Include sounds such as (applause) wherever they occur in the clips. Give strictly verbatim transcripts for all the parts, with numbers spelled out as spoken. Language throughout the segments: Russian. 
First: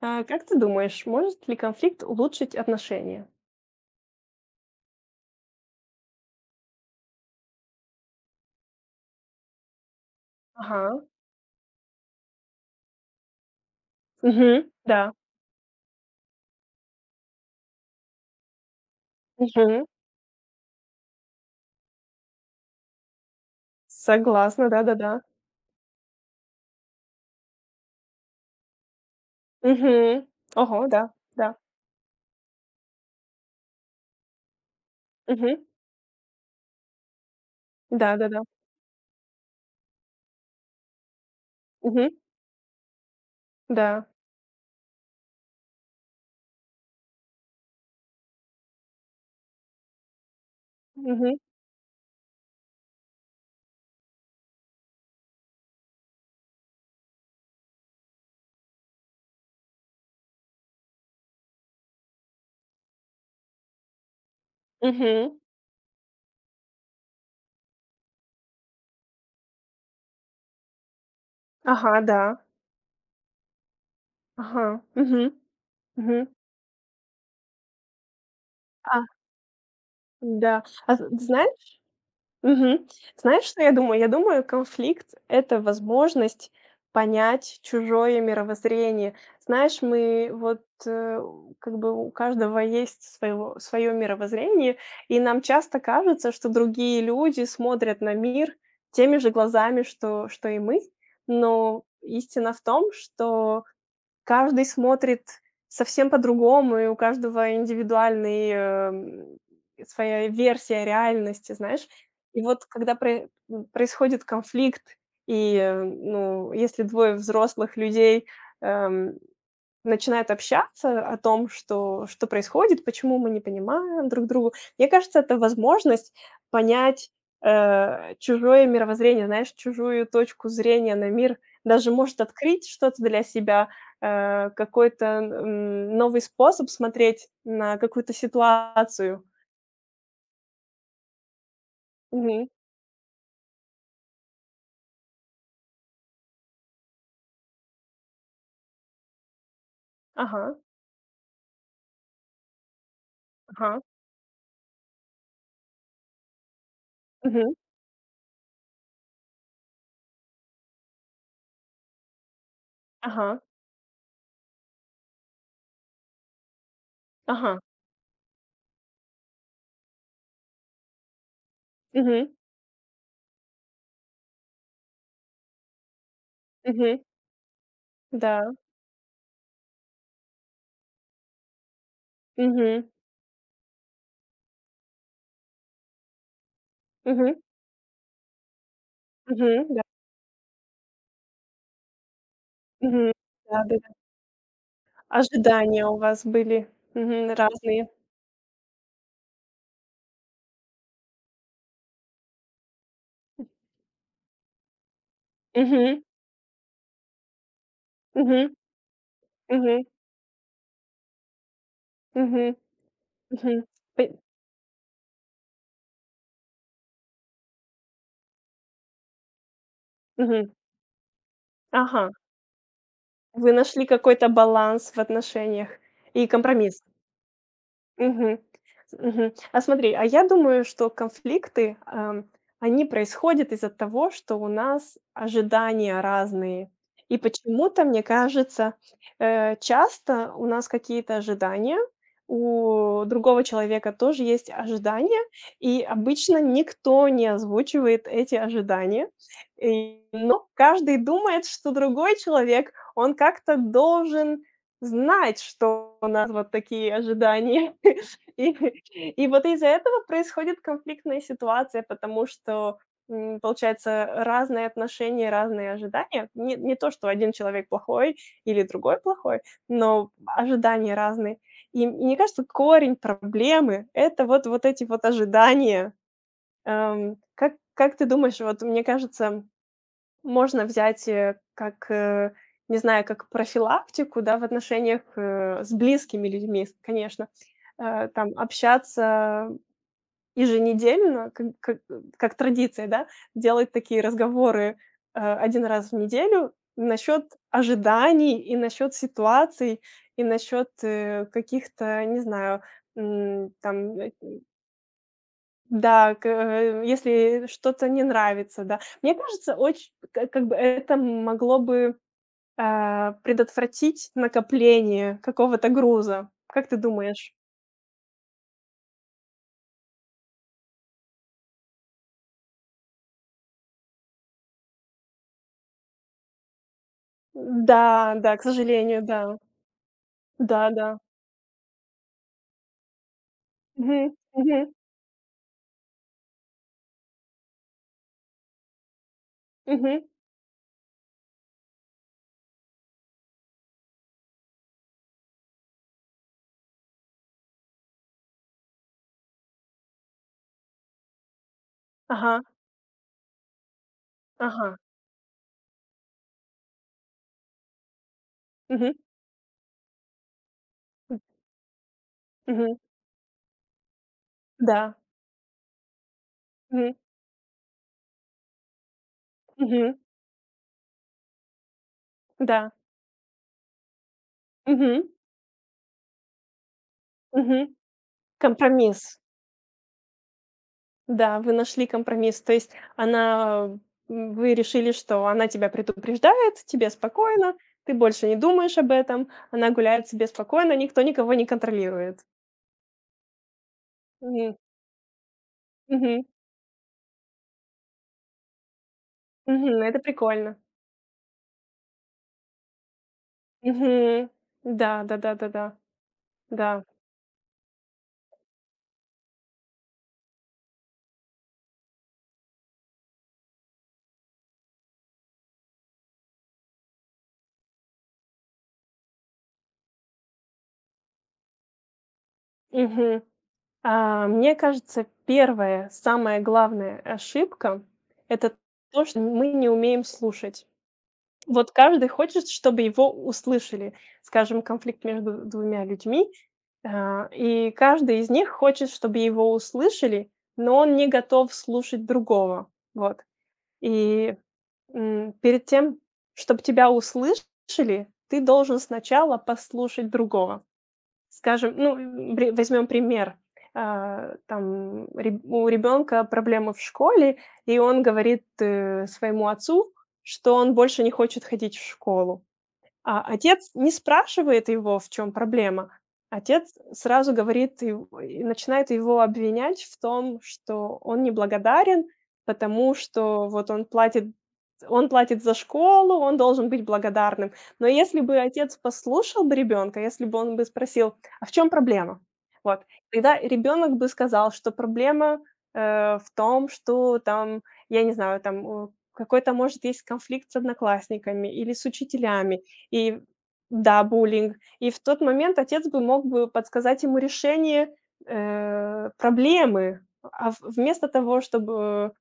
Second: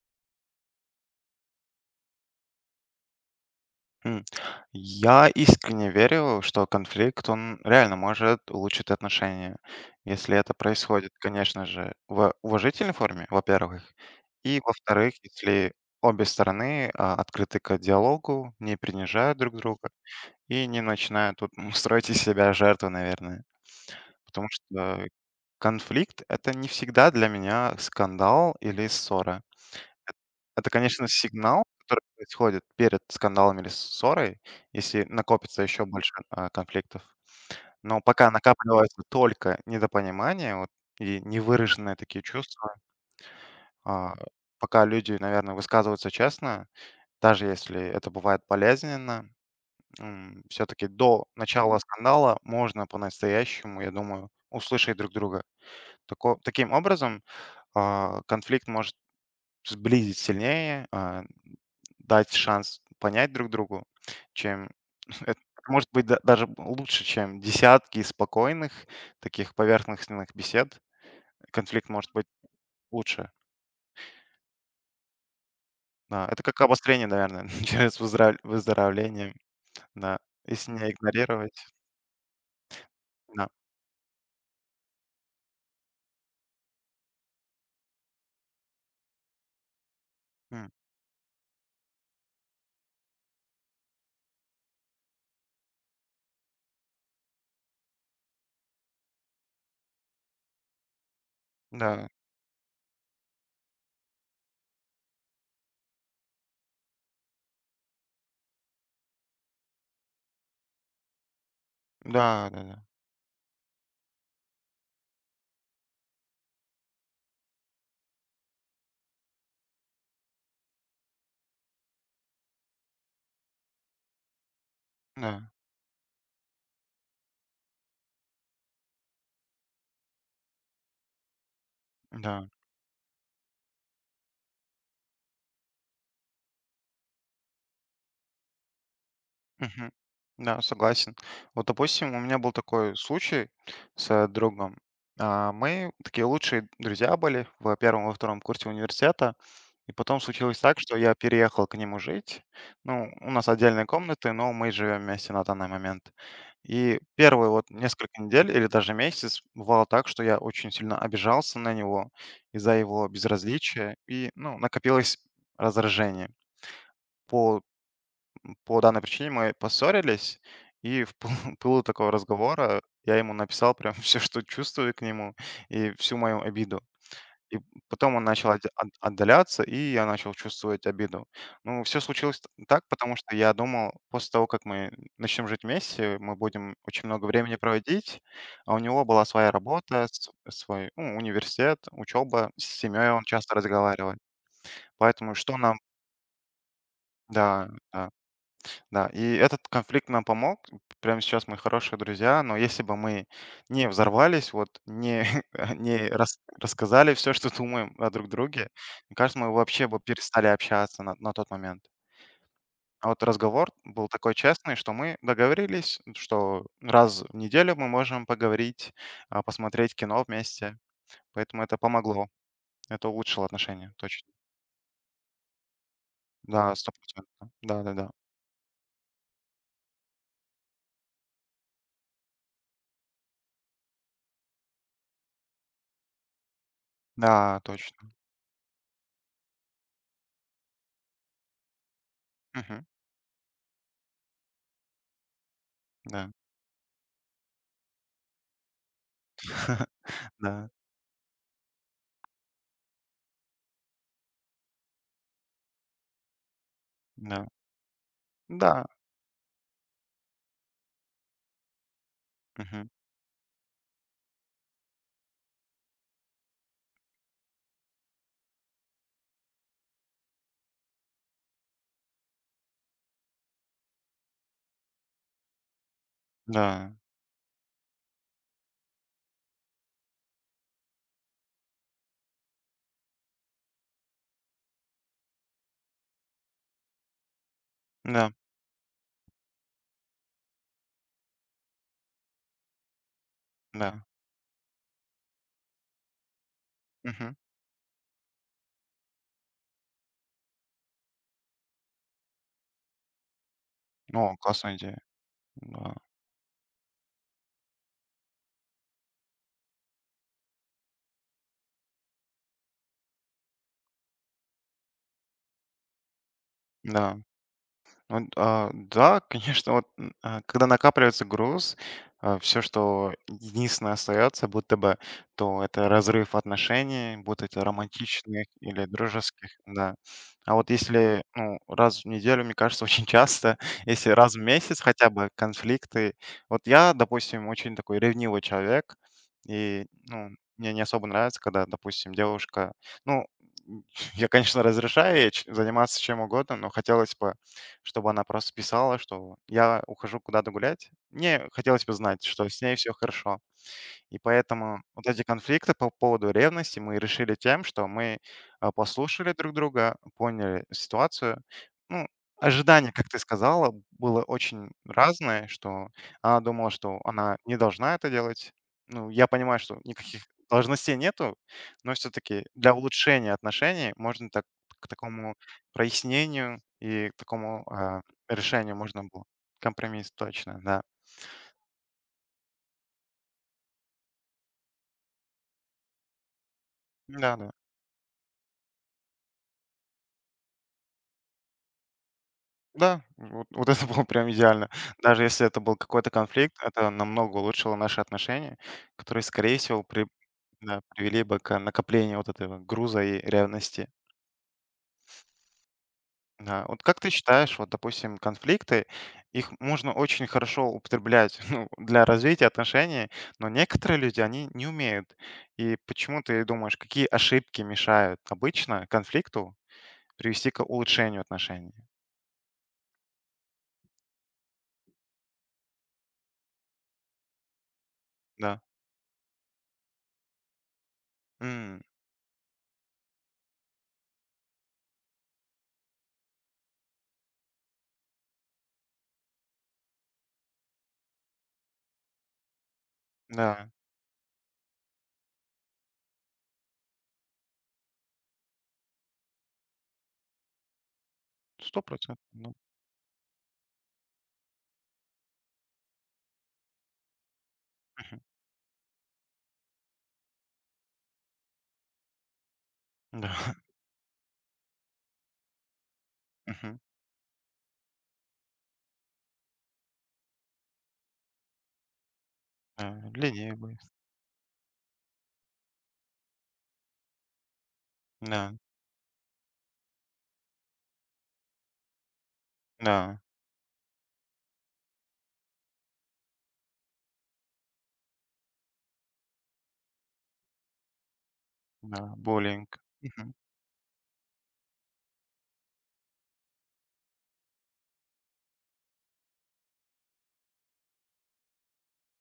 А, как ты думаешь, может ли конфликт улучшить отношения? М. Я искренне верю, что конфликт, он реально может улучшить отношения. Если это Ага. происходит, конечно же, в уважительной форме, во-первых, и, Мгм. Да. во-вторых, если обе стороны а, открыты к диалогу, не принижают друг Мгм. друга и не начинают тут (laughs) строить из себя жертву, наверное. Потому Согласна, что да-да-да. конфликт— это не всегда для меня скандал или ссора. Мгм. Это, Ого, да, конечно, да. сигнал, который происходит перед скандалами или ссорой, если накопится Мгм. еще больше, а, конфликтов. Но пока Да-да-да. накапливается только недопонимание, вот, и невыраженные Мгм. такие чувства, Да. а, пока люди, наверное, высказываются честно, даже если это бывает болезненно, все-таки до Мгм. начала скандала можно по-настоящему, я думаю, услышать друг друга. Тако таким образом, а, конфликт может сблизить сильнее, а, дать шанс понять друг другу, чем (laughs) Мгм. это может быть да даже лучше, чем десятки спокойных таких поверхностных бесед. Конфликт Ага, может да. быть лучше. Ага. Мгм. Да, Мгм. это как обострение, наверное, (laughs) через выздра А, выздоровление. Да, да. если не А з зна игнорировать. Мгм. Знаешь, Да. что я думаю? Я думаю, конфликт — это возможность понять чужое мировоззрение. Знаешь, мы вот, М. э, как бы у каждого есть своего своё мировоззрение, и нам часто кажется, что другие люди смотрят на мир теми же глазами, что что и мы. Но Да. истина в том, что каждый смотрит совсем по-другому, и у каждого индивидуальный, эм, своя версия реальности, знаешь. И вот Да-да-да. когда про м, происходит конфликт, и, э, ну, если двое взрослых людей, эм, начинают общаться о том, что что происходит, почему мы не понимаем друг друга. Мне кажется, Да. это Да. возможность понять, э, чужое мировоззрение, знаешь, чужую точку зрения на мир, даже Да. может Да. открыть что-то для себя, э, какой-то, м, новый способ смотреть на какую-то ситуацию. Мгм. Да, согласен. Вот, допустим, у меня Мгм. был такой случай с другом. А, Мы такие лучшие друзья были в первом, во втором курсе университета. И потом Ага, случилось так, что я переехал к нему жить. Ну, у нас ага, отдельные комнаты, но мы живем вместе на данный момент. И первые мгм, вот несколько недель или даже месяц бывало так, что я очень сильно обижался на него из-за его ага, безразличия. И, ну, накопилось раздражение ага, по по данной причине мы поссорились, и в пылу (laughs) пылу такого мгм, разговора я ему написал прям (laughs) все что чувствую к нему, и всю мою обиду. мгм, И потом он начал да, отд от отдаляться, и я начал чувствовать обиду. Ну, все случилось т так, мгм, потому что я думал, после того, как мы начнем жить вместе, мы будем очень много мгм, времени проводить, а у него была своя мгм, да, работа, с свой, ну, университет, учеба, с семьей мгм, он часто да-да. разговаривает. Поэтому что нам. Ожидания у вас были, мгм, Да, разные. да. Да, и этот конфликт нам помог. Прямо сейчас мы хорошие друзья, но если бы мы не взорвались, вот не, (laughs) Мгм, не рас- рассказали все, что думаем о друг мгм, друге, мне кажется, мы мгм, вообще бы перестали общаться на, на тот момент. мгм, А вот мгм. разговор П был такой честный, что мы договорились, что раз в неделю мы можем поговорить, а, посмотреть кино Мгм. вместе. Поэтому это Ага. помогло, это улучшило Вы нашли отношения, какой-то точно. баланс в отношениях и Да, компромисс. сто процентов. Да, да, да. Мгм. Мгм. А смотри, а я думаю, что конфликты, ам, они происходят из-за того, что у нас ожидания разные. И Да, почему-то, мне точно. кажется, э, часто у нас какие-то ожидания, Мгм. у другого человека тоже есть ожидания, и Да, обычно никто не озвучивает эти ожидания. (laughs) И- но да, каждый думает, что другой человек, он как-то должен знать, что у нас вот такие да. ожидания. (laughs) И Да, и вот из-за этого происходит конфликтная ситуация, потому что, мгм, м, получается, разные отношения, разные ожидания. Не не то, что один человек плохой или другой плохой, но ожидания разные. И м мне кажется, корень проблемы — это вот вот эти вот ожидания. да, Эм, как как ты думаешь, вот мне кажется, можно взять, э, как, э, не знаю, как профилактику, да, в отношениях, э, с близкими людьми, с конечно. Э, там да, общаться еженедельно, как как как традиция, да, делать такие да, разговоры, э, один раз в неделю насчет мгм. ожиданий и насчет ситуаций, и насчет, э, каких-то, не знаю, м, там, э О, классная идея, да, да, к э, если что-то не нравится, да. Мне кажется, очень к как бы это могло бы, а, предотвратить накопление какого-то груза. Как ты да. думаешь? Ну а, да, конечно, вот, м, а, когда накапливается груз, все, что единственное остается, будто бы, то это разрыв отношений, будь это Да, да, к романтичных или сожалению, да. дружеских, да. А вот Да, да. если, ну, раз в неделю, мне кажется, очень часто, (laughs) если Мгм, раз в мгм, месяц хотя бы конфликты. Вот я, допустим, очень такой ревнивый человек, и, мгм. ну, мне не особо нравится, когда, допустим, девушка ну, (laughs) я, конечно, разрешаю ей ч заниматься чем угодно, но хотелось бы чтобы она просто писала, что я ухожу куда-то гулять. Мне хотелось бы знать, Ага, что с ней все хорошо. И ага. поэтому вот эти конфликты по поводу ревности мы решили тем, что мы, а, Мгм, послушали друг друга, поняли ситуацию. Ну, мгм. ожидание, как ты сказала, было очень Да. разное, что она думала, Мгм, что она не должна это делать. Ну, я понимаю, что мгм. никаких должностей нету, но все-таки Да. для улучшения отношений можно так к Мгм, такому прояснению и к такому, мгм. а, решению можно Компромисс. было. Компромисс, точно, да. Да, вы нашли компромисс. То есть она, м, вы решили, что она тебя предупреждает, тебе Да-да. спокойно, ты больше не думаешь об этом, она гуляет себе спокойно, никто никого не контролирует. Да, вот, вот это было прям Мгм. идеально. Даже если это был какой-то Мгм. конфликт, это намного улучшило наши отношения, которые, скорее Мгм. всего, Это при- прикольно. да, привели бы к накоплению вот этого груза и ревности. Мгм. Да, да, да, да, да, Да. Вот да. как ты считаешь, вот, допустим, конфликты, их можно очень хорошо употреблять (laughs) ну, для развития отношений, но некоторые люди, они не умеют. И почему ты думаешь, какие ошибки мешают обычно конфликту привести к улучшению отношений? Мгм. А, мне кажется, первая, самая главная ошибка — это Да. то, что мы не умеем слушать. Вот М, каждый хочет, чтобы его услышали. Скажем, конфликт между двумя людьми. А, и каждый из них хочет, чтобы его услышали, но он не готов слушать другого. Вот. да, И, м, перед тем, чтобы тебя услышали, ты должен сначала послушать другого. Скажем, сто ну, процентов. Да. возьмем пример. А, там реб у ребенка проблемы в школе, и он говорит, э, своему отцу, что он больше не хочет ходить в школу. А Да, отец (laughs) не спрашивает его, в чем проблема. Отец мгм, сразу говорит и и начинает его обвинять в том, что он неблагодарен, потому да, что длиннее. вот он платит он платит за школу, он должен быть благодарным. Но если бы Да, отец послушал бы ребенка, если бы он бы спросил: "А в чем проблема?" Вот, да, тогда ребенок бы сказал, что проблема, э, в том, что там, я не знаю, там, э, какой-то, может, есть конфликт с одноклассниками или с да, учителями, боленько. и Мгм. да, буллинг. И в тот момент отец бы мог бы подсказать ему решение, э, проблемы, а в вместо того, чтобы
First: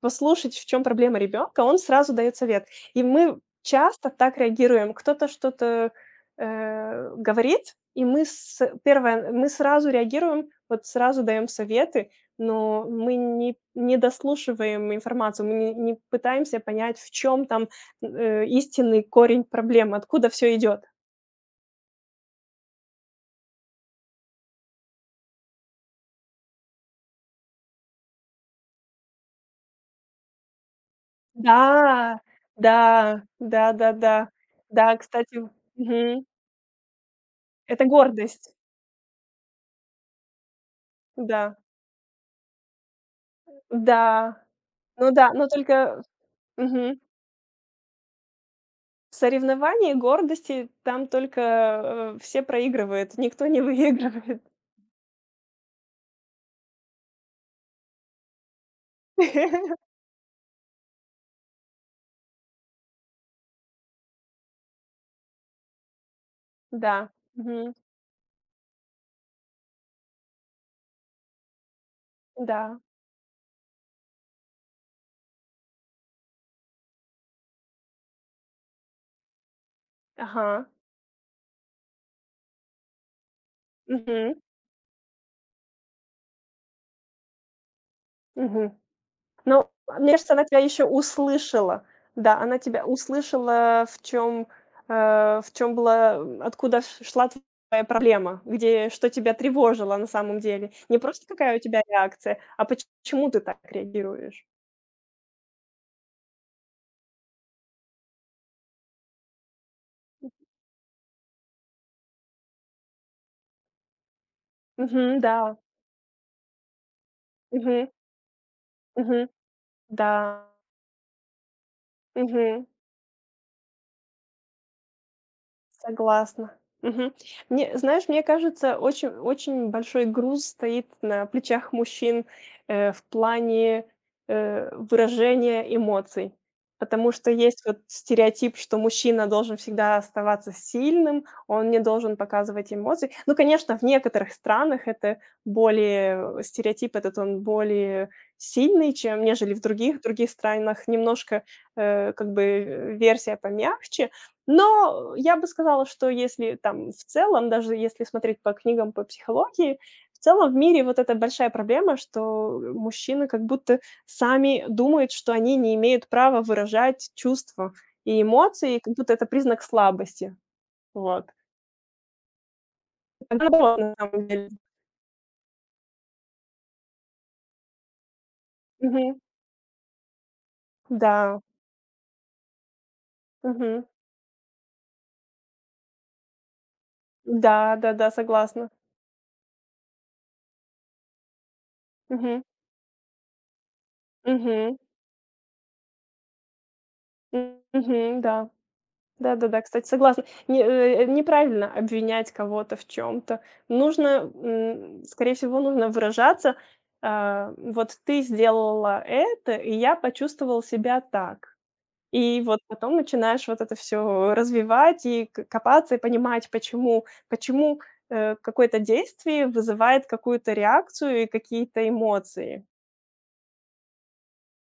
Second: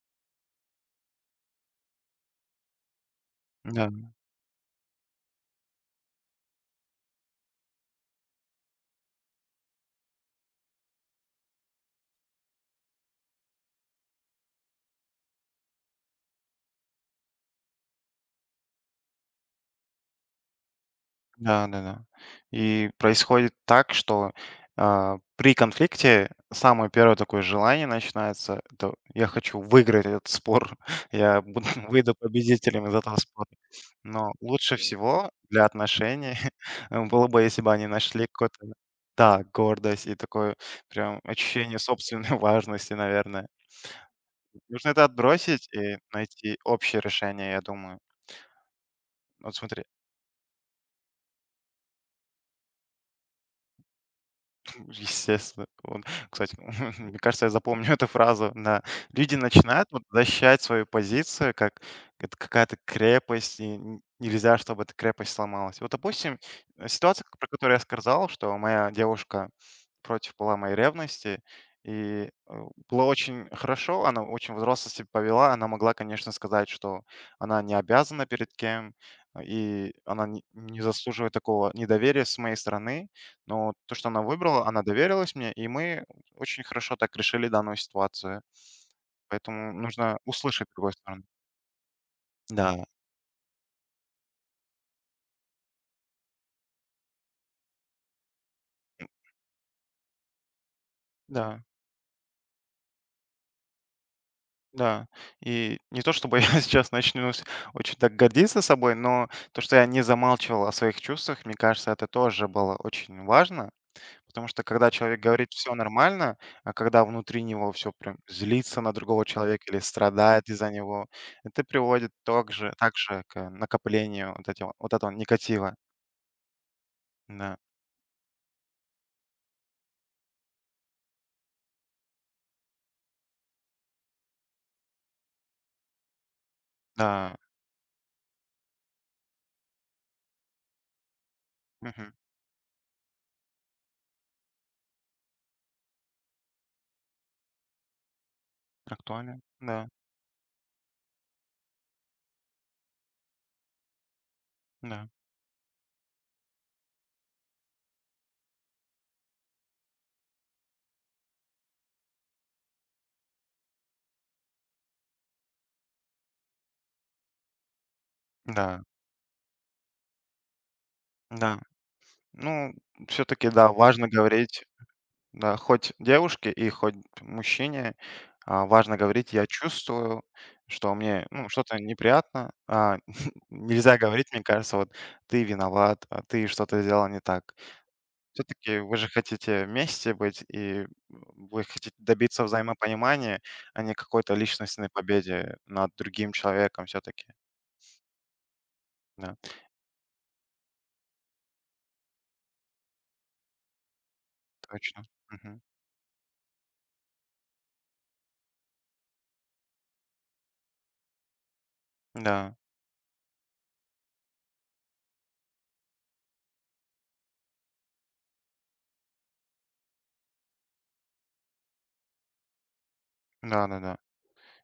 послушать, в чем проблема ребенка, он сразу даёт совет. И мы Да, часто так реагируем. Кто-то что-то, э, говорит, и мы с первое, мы сразу реагируем, вот сразу даём советы, но мы не не дослушиваем информацию, мы не не пытаемся понять, в чем там, э, истинный корень проблемы, откуда все идёт. да-да-да. И происходит так, что, а, при конфликте самое первое такое желание начинается- это "я хочу выиграть этот спор, (laughs) я Да, буду выйду да, победителем из этого спора". да-да-да. Да, да. Но лучше Да, всего кстати, для мгм. отношений (laughs) было бы, если бы Это они нашли гордость. какой-то да, гордость и такое прям Да, ощущение собственной (laughs) важности, наверное. да. Нужно это Ну да, но отбросить и только найти мгм. общее решение, я думаю. В Вот смотри, соревновании гордости там только, э, все проигрывают, никто не выигрывает. (laughs) естественно. Он, кстати, (laughs) мне кажется, я запомню эту фразу. Да. Люди начинают (laughs) вот защищать свою позицию, как это какая-то крепость, и н- нельзя, чтобы эта крепость сломалась. Вот, допустим, э, Да, ситуация, к- про мгм, которую я сказал, что моя девушка против была моей ревности, и э, да, было очень хорошо, она очень взросло себя повела, она могла, конечно, сказать, что она не обязана перед кем, э, и она не ага, не заслуживает такого недоверия с моей стороны, но то, что она мгм, выбрала, она доверилась мне, и мы очень хорошо так решили данную ситуацию. мгм. Но, Поэтому а, мне нужно кажется, она тебя услышать с еще другой стороны. услышала. Да, она тебя Да, услышала, в чем в чем была, м, откуда ш шла твоя проблема, где что тебя тревожило на самом деле. Не просто какая у да, тебя реакция, а поч- почему ты так реагируешь. да. И не то чтобы (laughs) я сейчас начну с- очень так гордиться собой, но то, что я не замалчивал о своих чувствах, мне кажется, это тоже было очень важно. Потому что когда Мгм, человек говорит да, все нормально, а когда внутри него мгм, все прям злится на другого мгм. человека или Да, страдает из-за него, это приводит мгм. также, также к накоплению вот, этого, вот вот этого негатива. Согласна. Мгм. Да. Мне Знаешь, мне кажется, очень очень большой груз стоит на плечах мужчин, э, в плане, э, выражения эмоций. Потому что Да, есть вот стереотип, что мужчина должен всегда оставаться сильным, он не мгм. должен показывать эмоции. Ну, конечно, в некоторых странах это более э, стереотип этот, он более сильный, чем Актуально. нежели в Да, других. В других странах немножко, э, как бы, э, версия помягче. да, Но я бы сказала, что если там в целом, даже если смотреть по книгам по психологии, в целом в мире вот эта большая проблема, что мужчины как будто сами думают, что они не имеют права выражать чувства и эмоции, да, как будто это признак слабости. Вот. да. Ну, Это все-таки, да, наоборот, на важно самом деле. говорить, да, хоть девушке и хоть мужчине, а, важно Мгм. говорить: "Я чувствую, что мне, Да. ну, что-то неприятно". А, (laughs) Мгм. нельзя говорить, мне кажется, вот: "Ты виноват, а ты что-то сделал не так". Да-да-да, согласна. Все-таки вы же хотите вместе быть, и вы хотите Мгм. добиться взаимопонимания, а не какой-то Мгм. личностной победе над другим человеком все-таки. М, мгм, да. Да, Да-да-да, кстати, согласна. Не э, Неправильно обвинять кого-то в чем то. Нужно, м, точно. скорее всего, нужно выражаться, а, вот ты сделала это, и я почувствовал себя так. И Да, вот потом начинаешь вот это все развивать и к копаться, и понимать, почему почему, э, какое-то действие вызывает какую-то реакцию и какие-то эмоции. да-да-да.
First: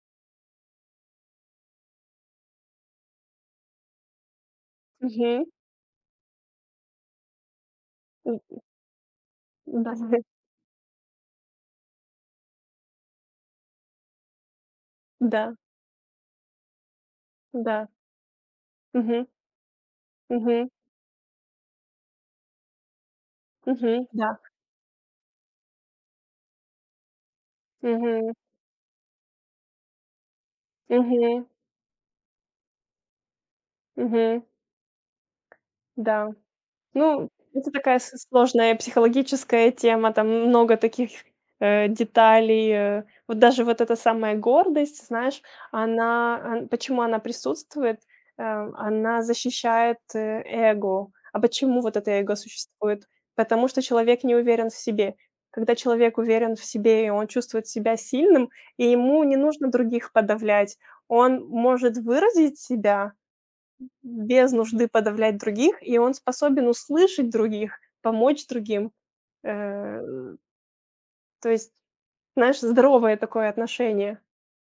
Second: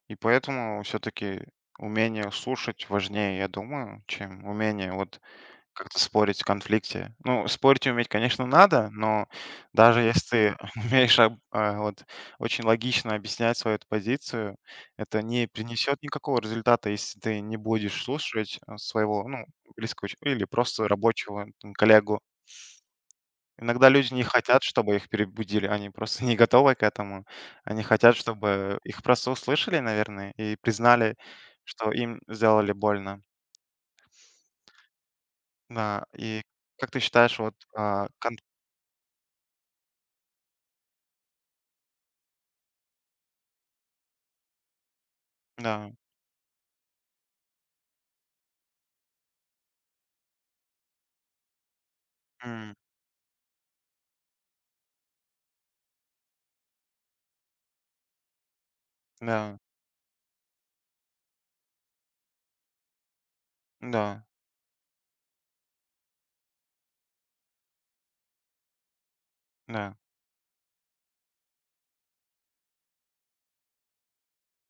И поэтому все-таки умение слушать важнее, я думаю, чем умение вот Мгм. как-то спорить в конфликте. Ну, спорить уметь, М, конечно, надо, но да, даже если (laughs) ты (laughs) умеешь об- а, вот, очень логично объяснять свою эту позицию, это не да, принесет никакого результата, если ты не да. будешь слушать а, Мгм, своего ну, близкого ч- или мгм, просто рабочего м, коллегу. Иногда мгм, люди не да. хотят, чтобы их перебудили, они просто (laughs) не готовы к этому. Они хотят, Мгм, чтобы их просто услышали, наверное, и признали, мгм. что им сделали больно. Мгм. Да, Да. и как ты Ну, считаешь, вот, это такая а, с кон сложная психологическая тема, там много таких, э, деталей. Э, вот даже вот эта самая гордость, знаешь, да, она ан почему она присутствует? Э, она защищает, э, эго. А почему вот это эго м, существует? Потому что человек не уверен в себе. Когда человек уверен в себе, и он чувствует себя сильным, и ему не да, нужно других подавлять, он может выразить себя, да, без нужды подавлять других, и он способен услышать других, помочь другим. да. Э, То есть, знаешь, здоровое такое отношение.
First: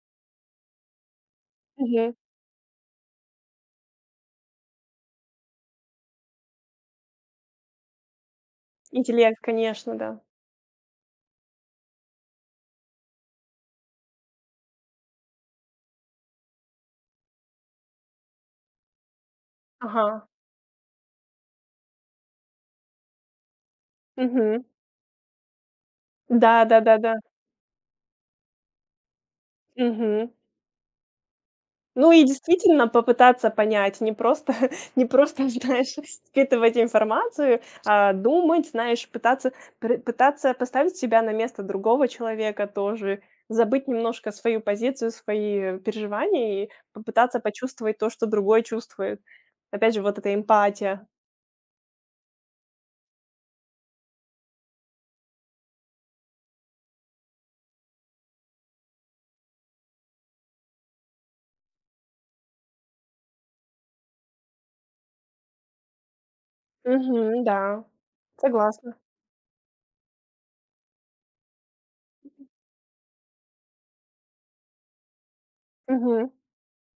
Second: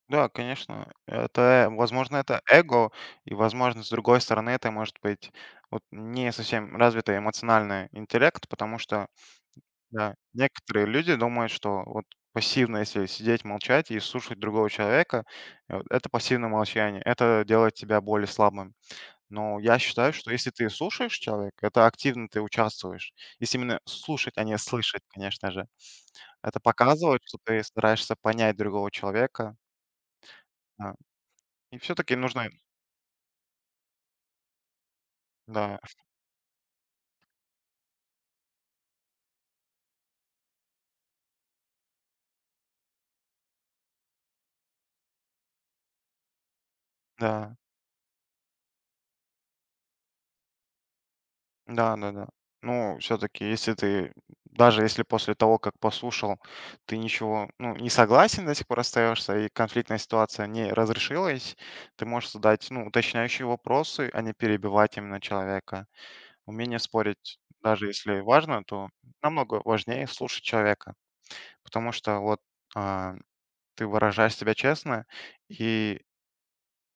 Да, конечно, это, Мгм. возможно, это эго, и, возможно, с другой стороны, это может быть вот не совсем развитый эмоциональный интеллект, потому что. Интеллект, конечно, Да, да. некоторые люди думают, что вот пассивно, если сидеть, молчать и слушать другого человека, э, вот это пассивное молчание, это делает тебя более слабым. Но я Ага. считаю, что если ты слушаешь человека, это активно ты участвуешь. Если именно слушать, а не Мгм. слышать, конечно же. Это Да-да-да-да. показывает, что ты стараешься понять другого человека. Мгм. Да. И Ну все-таки и нужно. действительно попытаться понять, не просто (laughs) не просто, Да, знаешь, впитывать информацию, а думать, знаешь, пытаться пр пытаться поставить себя на место другого человека тоже, забыть немножко свою позицию, свои переживания и попытаться да. почувствовать то, что другой чувствует. Опять же, вот эта эмпатия. Да-да-да. Ну, все-таки, если ты, даже если после того, как послушал, ты ничего, ну, не согласен до сих пор остаешься, и конфликтная ситуация не разрешилась, ты можешь задать, ну, уточняющие вопросы, а не перебивать именно человека. Умение спорить, Мгм, да, даже если важно, то согласна. намного важнее слушать человека, потому что вот а, ты выражаешь себя честно, и Мгм,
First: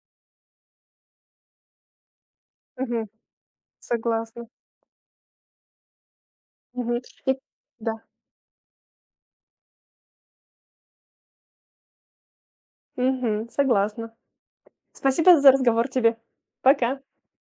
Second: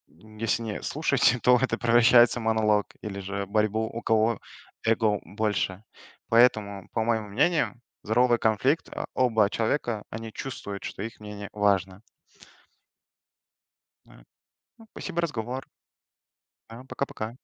если не слушать, (laughs) то это превращается в монолог мгм, или же борьбу, у кого согласна. эго больше. Поэтому, Мгм. по моему И мнению, да, здоровый конфликт, а, оба человека, они чувствуют, что их мнение важно. мгм, согласна. Да. Ну, спасибо, Спасибо за разговор. разговор тебе. Да, Пока. пока-пока.